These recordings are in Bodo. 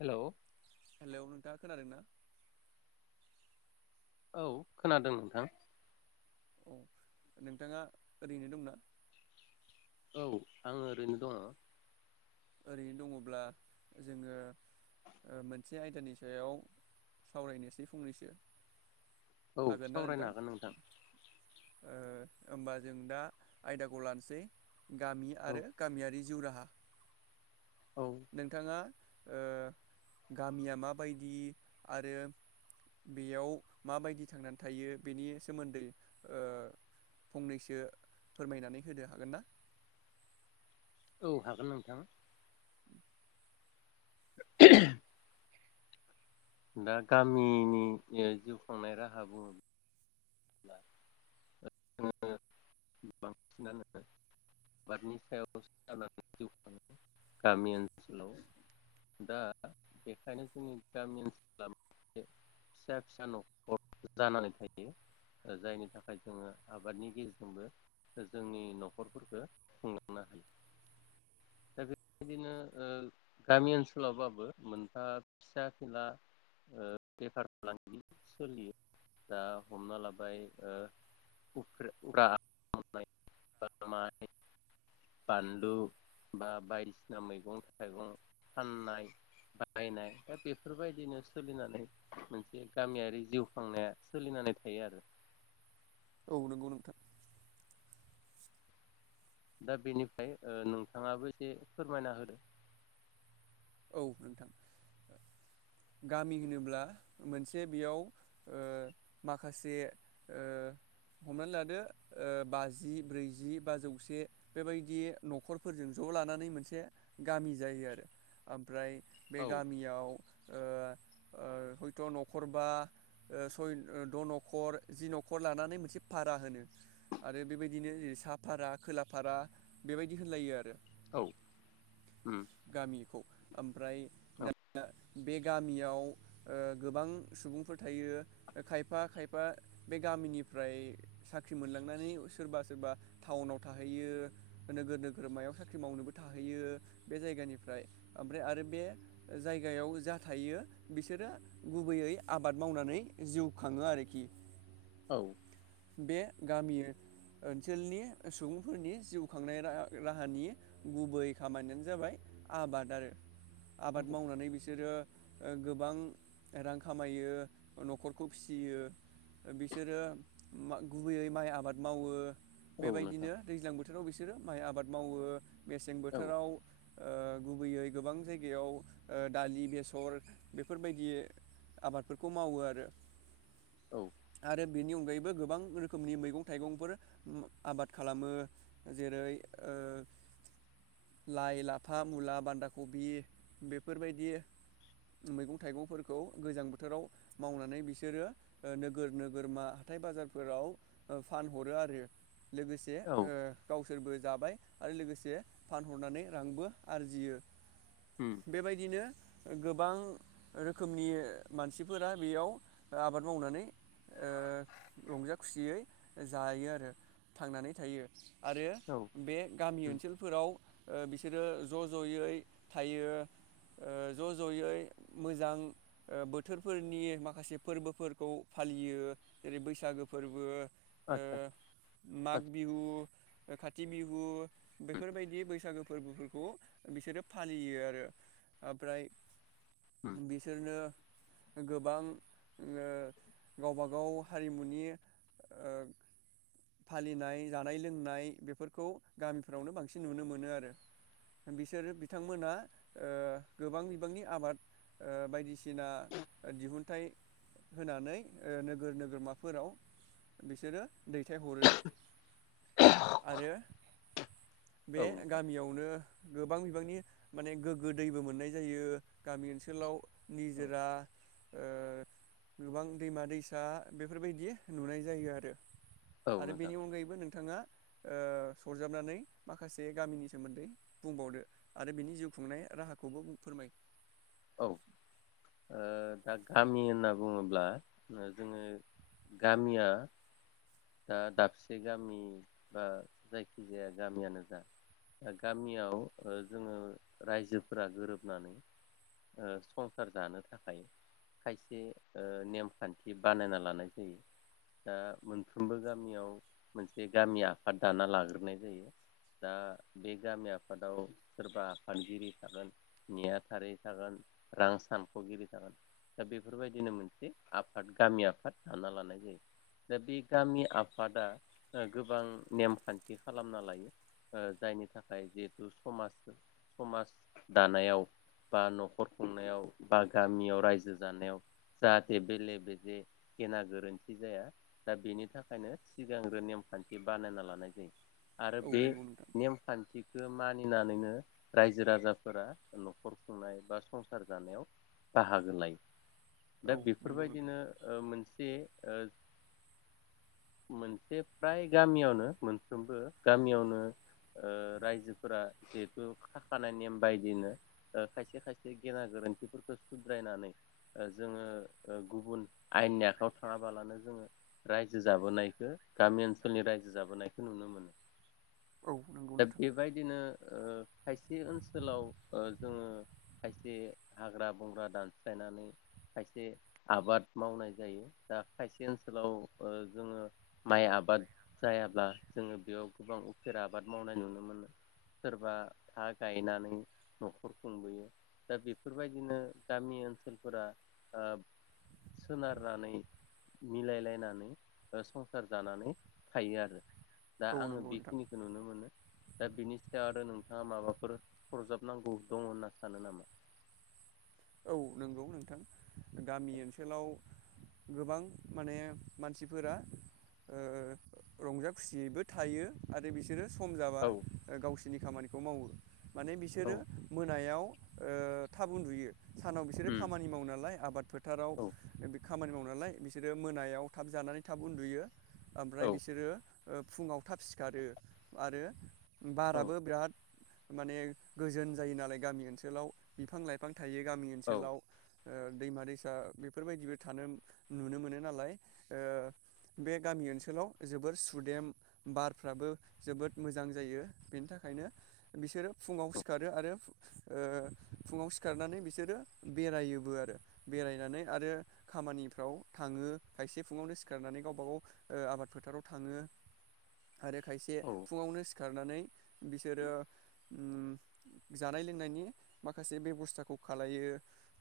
हेल'। हेल', नोंथाङा खोनादोंना? औ खोनादों नोंथां। औ नोंथाङा ओरैनो दंना? औ आङो ओरैनो दङ। ओरैनो दङब्ला जोङो ओ मोनसे आयदानि सायाव सावरायनोसै फंनैसो। औ हागोन ना सावरायनो हागोन नोंथां। ओ होमबा जों दा आयदाखौ लानोसै गामि औ आरो गामियारि जिउ रा‌ हा। औ नोंथाङा ओ गामिया माबायदि आरो बेयाव माबायदि थांनानै थायो बेनि सोमोन्दै ओ फंनैसो फोरमायनानै होनो हागोन ना? औ हागोन नोंथां। दा गामिनि जिउ खांनाय राहा बुङो ब्ला जोङो बांसिनानो आबादनि सायावो जानानै जिउ खाङो गामि ओनसोलाव। दा बेखायनो जोंनि गामि ओनसोला मोनसे फिसा फिसा न'खर जानानै थायो जायनि थाखाय जोङो आबादनि गेजेरजोंबो जोंनि न'खरफोरखौ खुंलांनो हायो। दा बेबायदिनो ओ गामि ओनसोलावबाबो मोनफा फिसा फिनला बेफार फालांगि सोलियो दा हमना लाबाय ओ उफेर उरा माइ बानलु बा बायदिसिना मैगं थाइगं फाननाय बायनाय दा बेफोरबायदिनो सोलिनानै मोनसे गामियारि जिउ खांनाया सोलिनानै थायो आरो। औ नंगौ नोंथां। दा बेनिफ्राय ओ नोंथाङाबो एसे फोरमायना होदो। औ नोंथां, गामि होनोब्ला मोनसे बेयाव ओ माखासे ओ हमनानै लादो ओ बाजि ब्रैजि बा जौसे बेबायदि न'खरफोरजों ज' लानानै मोनसे गामि जायो आरो। ओमफ्राय बे औ गामियाव ओ ओ हयथ' न'खरबा ओ सय द' न'खर जि न'खर लानानै मोनसे भारा होनो आरो बेबायदिनो साहा भारा खोला भारा बेबायदि होनलायो आरो औ। उम गामिखौ। ओमफ्राय औ दानिया बे गामियाव ओ गोबां सुबुंफोर थायो खायफा खायफा बे गामिनिफ्राय साख्रि मोनलांनानै सोरबा सोरबा टाउनाव थाहैयो नोगोर नोगोर मायाव साख्रि मावनोबो थाहैयो। बे जायगानिफ्राय ओमफ्राय आरो बे जायगायाव जा थायो बिसोरो गुबैयै आबाद मावनानै जिउ खाङो आरोखि। औ। बे गामि ओनसोलनि सुबुंफोरनि जिउ खांनाय रा राहानि गुबै खामानियानो जाबाय आबाद आरो। आबाद औ मावनानै बिसोरो ओ गोबां रां खामायो न'खरखौ फिसियो बिसोरो मा गुबैयै माइ आबाद मावो। औ नोंथां बेबायदिनो दैज्लां बोथोराव बिसोरो माइ आबाद मावो। मेसें औ बोथोराव ओ गुबैयै गोबां जायगायाव ओ दालि बेसर बेफोरबायदि आबादफोरखौ मावो आरो औ आरो बेनि अगायै बो गोबां रोखोमनि मैगं थाइगंफोर आबाद खालामो जेरै ओ लाइ लाफा मुला बान्दा कबि बेफोरबायदि मैगं थाइगंफोरखौ गोजां बोथोराव मावनानै बिसोरो नोगोर नोगोरमा हाथाय बाजारफोराव फानहरो आरो लोगोसे औ ओ गावसोरबो जाबाय आरो लोगोसे फानहरनानै रांबो आरजियो उम बेबायदिनो गोबां रोखोमनि मानसिफोरा बेयाव आबाद मावनानै ओ रंजा खुसियै जायो आरो थांनानै थायो आरो औ उम बे गामि ओनसोलफोराव ओह बिस बिसोरो ज जयै थायो ओह ज जयै मोजां ओह बोथोरफोरनि माखासे फोरबोफोरखौ फालियो। जेरै बैसागो फोरबो। आदसा ओह आदसा माग बिहु खाथि बिहु बेफोरबायदि बैसागो फोरबोफोर खौ बिसोरो फालियो आरो ओमफ्राय उम, बिसोरनो गोबां उमओ गावबागाव हारिमुनि ओह फालिनाय जानाय लोंनाय बेफोरखौ गामिफ्रावनो बांसिन नुनो मोनो आरो बिसोरो बिथांमोना ओह गोबां बिबांनि आबाद ओह बायदिसिना दिहुनथाइ होनानै ओ नोगोर नोगो गोरमाफोराव बिसोरो दैथायहरो। आरो बे औ नोंथां गामियावनो गोबां बिबांनि माने गोग्गो दैबो मोननाय जायो गामि ओनसोलाव औ निजोरा ओह गोबां दैमा दैसा बेफोरबायदि नुनाय जायो आरो। औ आरो नोंथां बेनि अनगायैबो नोंथाङा ओह सरजाबनानै माखासे गामिनि सोमोन्दै बुंबावदो आरो बिनि जिउ खुंनाय राहाखौबो फोरमाय औ ओह दा गामि होनना बुङोब्ला जोङो गामिया दा दाबसे गामि बा जायखिजाया गामियानो जा दा गामियाव जोङो रायजोफोरा गोरोबनानै ओह सरकार दानो थाखाय खायसे ओह नेमखान्थि बानायना लानाय जायो दा मोनफ्रोमबो गामियाव मोनसे गामि आफाद दाना लाग्रोनाय जायो दा बे गामि आफादाव सोरबा आफादगिरि थागोन नेहाथारि थागोन रां सानखगिरि थागोन दा बेफोरबायदिनो मोनसे आफाद गामि आफाद दाना लानाय जायो दा बे गामि आफादा गोबां नेमखान्थि खालामना लायो जायनि थाखाय जिहेथु समाज समाज दानायाव बा नखर खुंनायाव बा गामियाव रायजो जानायाव जाहाथे बेले बेजे गेना गोरोन्थि जाया दा बेनि थाखायनो सिगांग्रो नेमखान्थि बानायना लानाय जायो। आरो औ बे नंगौ नोंथां नेमखान्थिखो मानिनानैनो रायजो राजाफोरा नख खर खुंनाय बा संसार जानायाव बाहागो लायो। औ दा नंगौ नोंथां बेफोरबायदिनो ओह मोनसे ओह मोनसे फ्राय गामियावनो मोनफ्रोमबो गामियावनो ओ रायजोफोरा जिहेथु खाखानाय नेम बायदिनो ओ खायसे खायसे गेना गोरोन्थिफोरखौ सुद्रायनानै जोङो गुबुन आयेननि आखायाव थाङाबालानो जोङो रायजो जाबोनायखो गामि ओनसोलनि रायजो जाबोनायखो नुनो मोनो। औ नंगौ दा नोंथां बे बायदिनो ओह खायसे ओनसोलाव ओ जोङो खायसे हाग्रा बंग्रा दानस्र्लायनानै खायसे आबाद मावनाय जायो दा खायसे ओनसोलाव ओ जोङो माइ आबाद जायाब्ला जोङो बेयाव गोबां उफेरा आबाद मावनाय नुनो मोनो सोरबा था गायनानै नख खर खुंबोयो दा बेफोरबायदिनो गामि ओनसोलफोरा ओह सोनारनानै मिलायलायनानै संसार जानानै थायो आरो। दा औ आङो नंगौ नोंथां बेखिनिखौ नुनो मोनो। दा बिनि सायाव आरो नोंथाङा माबाफोर सरजाबनांगौ दङ होनना सानो नामा? औ नंगौ नोंथां। गामि ओनसोलाव गोबां माने मानसिफोरा ओह रंजा खुसियैबो थायो आरो बिस नो सम जाबा औ गावसोरनि खामानि खौ मावो। माने औ बिसोरो मोनायाव ओ थाब उन्दुयो सानाव बिसोरो खामानि मावो नालाय आबाद फोथाराव औ खामानि मावो नालाय बिसोरो मोनायाव थाब जानानै थाब उन्दुयो औ ओमफ्राय बिसोरो ओ फुङाव थाब सिखारो आरो बाराबो औ बिराद माने गोजोन जायो नालाय गामि ओनसोलाव बिफां लाइफां थायो गामि औ ओनसोलाव ओ दैमा दैसा बेफोरबायदिबो थानो नुनो मोनो नालाय ओ बे गामि ओनसोलाव जोबोर सुदेम बारफ्राबो जोबोद मोजां जायो बेनि थाखायनो बिसोरो फुङाव सिखारो आरो ओ फुङाव सिखारनानै बिसोरो बेरायोबो आरो बेरायनानै आरो खामानिफ्राव थाङो खायसे फुङावनो सिखारनानै गावबा गाव ओ आबाद फोथाराव थाङो आरो खायसे फुङावनो सिखारनानै बिसोरो उम जानाय लोंनायनि माखासे बेबसथा फसाखौ खालायो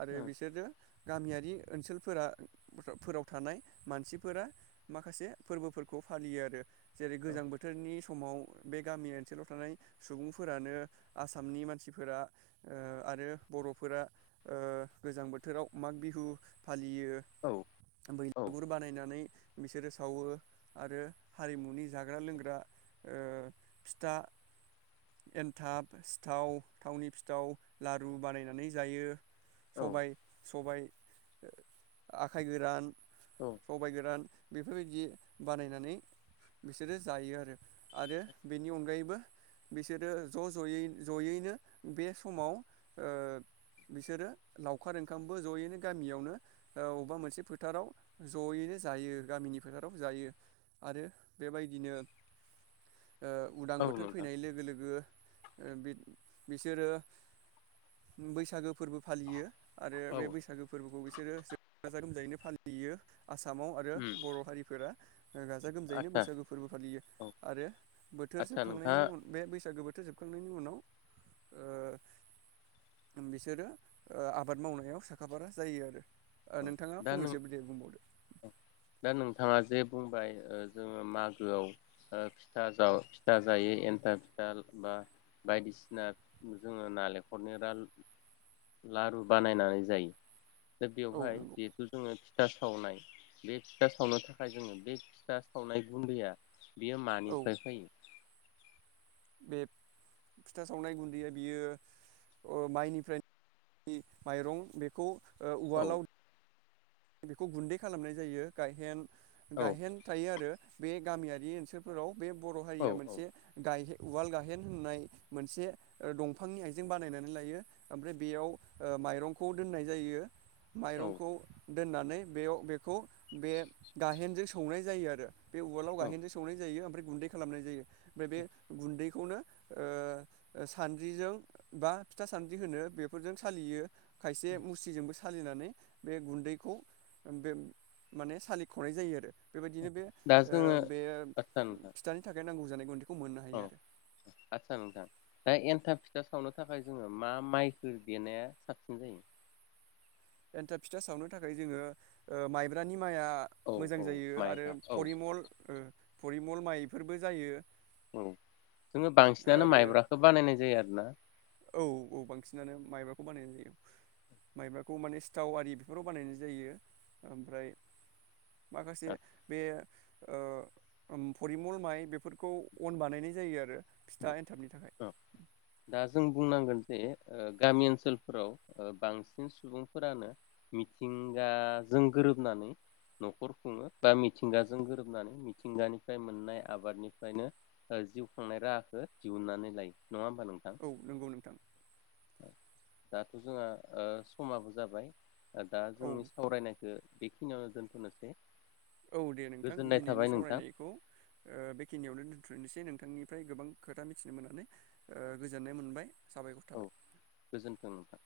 आरो बिसोरनो गामियारि बे ओनसोलफोरा फोराव थानाय मानसिफोरा माखासे फोरबोफोरखौ फालियो आरो जेरै गोजां बोथोरनि समाव बे गामि ओनसोलाव थानाय सुबुंफोरानो आसामनि मानसिफोरा ओ आरो बर'फोरा ओ गोजां बोथोराव माग बिहु फालियो औ बैलागुर बानायनानै बिसोरो सावो आरो हारिमुनि जाग्रा लोंग्रा ओ फिथा एनथाब सिथाव थावनि सिथाव लारु बानायनाय संनानै जायो सबाय सबाय आखाइ गोरान औ सबाय गोरान बेफोरबायदि बानायनानै बिसोरो जायो आरो आरो बेनि अनगायैबो बिसोरो ज' ज'यै जयैनो बे समाव ओ बिसोरो लावखार ओंखामबो ज'यैनो गामियावनो अबबा मोनसे फोथाराव ज'यैनो जायो गामिनि फोथाराव जायो आरो बेबायदिनो ओ उदां औ बोथोर नोंथां फैनाय लोगो लोगो बिसोरो। बैसागो फोरबो फालियो। आरो बे औ बैसागो फोरबोखौ बिसोरो जोबोर गाजा गोमजायैनो फालियो। आसामाव आरो बर' हारिफोरा गाजा गोमजायैनो आदसा बैसागो फोरबो फालियो औ आरो बोथोर आदसा जोबखांनायनि नोंथाङा उन बे बैसागो बो जोबखांनायनि उनाव ओ बिसोरो ओ‌ आबाद मावनायाव साखाफारा जायो आरो। ओ नोंथाङा दा नों फंनैसो दे बुंबावदो दा नोंथाङा जे बुंबाय ओ जोङो मागोआव ओ फिथा [unintelligible] जायो एन्थाब फिथा बा बायदिसिना जोङो नालेंखरनि लारु लारु बानायनानै जायो। औ बेवहाय नंगौ जिहेथु जोङो फिथा सावनाय बे फिथा सावनो थाखाय जोङो बे फिथा सावनाय गुन्दैया बियो औ मानिफ्राय फैयो? बे फिथा सावनाय गुन्दैया बियो ओ माइनिफ्राय माइरं बेखौ ओ औ उवालाव बेखौ गुन्दै खालामनाय जायो गायहेन औ गायहेन थायो आरो बे गामियारि ओनसोलफोराव बे बर' औ हारिया औ मोनसे गाय उवाल गाहेन होननाय मोनसे ओ दंफांनि आइजें बानायनानै लायो ओमफ्राय बेयाव ओ माइरंखौ दोननाय जायो। औ माइरंखौ दोननानै बेयाव बेखौ बे गाहेनजों सौनाय जायो आरो। बे उवालाव औ गाहेनजों सौनाय जायो ओमफ्राय गुन्दै खालामनाय जायो ओमफ्राय बे गुन्दैखौनो ओ सानद्रिजों बा फिथा सानद्रि होनो बेफोरजों सालियो। खायसे मुस्रिजोंबो सालिनानै बे गुन्दै खौ बे माने सालिख'नाय जायो आरो। बेबायदिनो बे दा ओ जोङो बे आदसा नोंथां फिथानि थाखाय नांगौ [unintelligible] औ आरो आस्सा नोंथां दा एन्थाब फिथा सावनो थाखाय जोङो मा माइखो देनाया साबसिन जायो? एन्थाब फिथा सावनो थाखाय जोङो ओ माइब्रानि माइआ औ मोजां औ जायो आरो माइब्रा औ परिमल ओम परिमल माइ बेफोरबो जायो। औ जोङो बांसिनानो आरो माइब्राखौ बानायनाय जायो आरोना। औ औ बांसिनानो माइब्राखौ बानायनाय जायो माइब्राखौ माने सिथाव आरि बेफोराव बानायनाय जायो ओमफ्राय माखासे बे ओ ओम फरिमल माइ बेफोरखौ अन बानायनाय जायो आरो। औ फिथा एन्थाबनि थाखाय। औ दा जों बुंनांगोन जे ओ गामि ओनसोलफोराव ओ बांसिन सुबुंफोरानो मिथिंगाजों गोरोबनानै न'खर खुङो बा मिथिंगाजों गोरोबनानै मिथिंगानिफ्राय मोननाय आबादनिफ्रायनो ओ जिउ खांनाय राहा बो दिहुननानै लायो। औ नंगौ नोंथां। दाथ' जोंहा ओ समाबो जाबाय। आ दा औ जोंनि सावरायनायखौ बेखिनिआव दोनथ'नोसै। औ दे नोंथां गोजोननाय दिनैनि थाबाय नोंथां सावरायनायखौ ओ बेखिनियावनो [unintelligible] नोंथांनिफ्राय गोबां खोथा मिथिनो मोननानै ओ गोजोननाय मोनबाय। साबायखर थाबाय। औ गोजोन्थों नोंथां।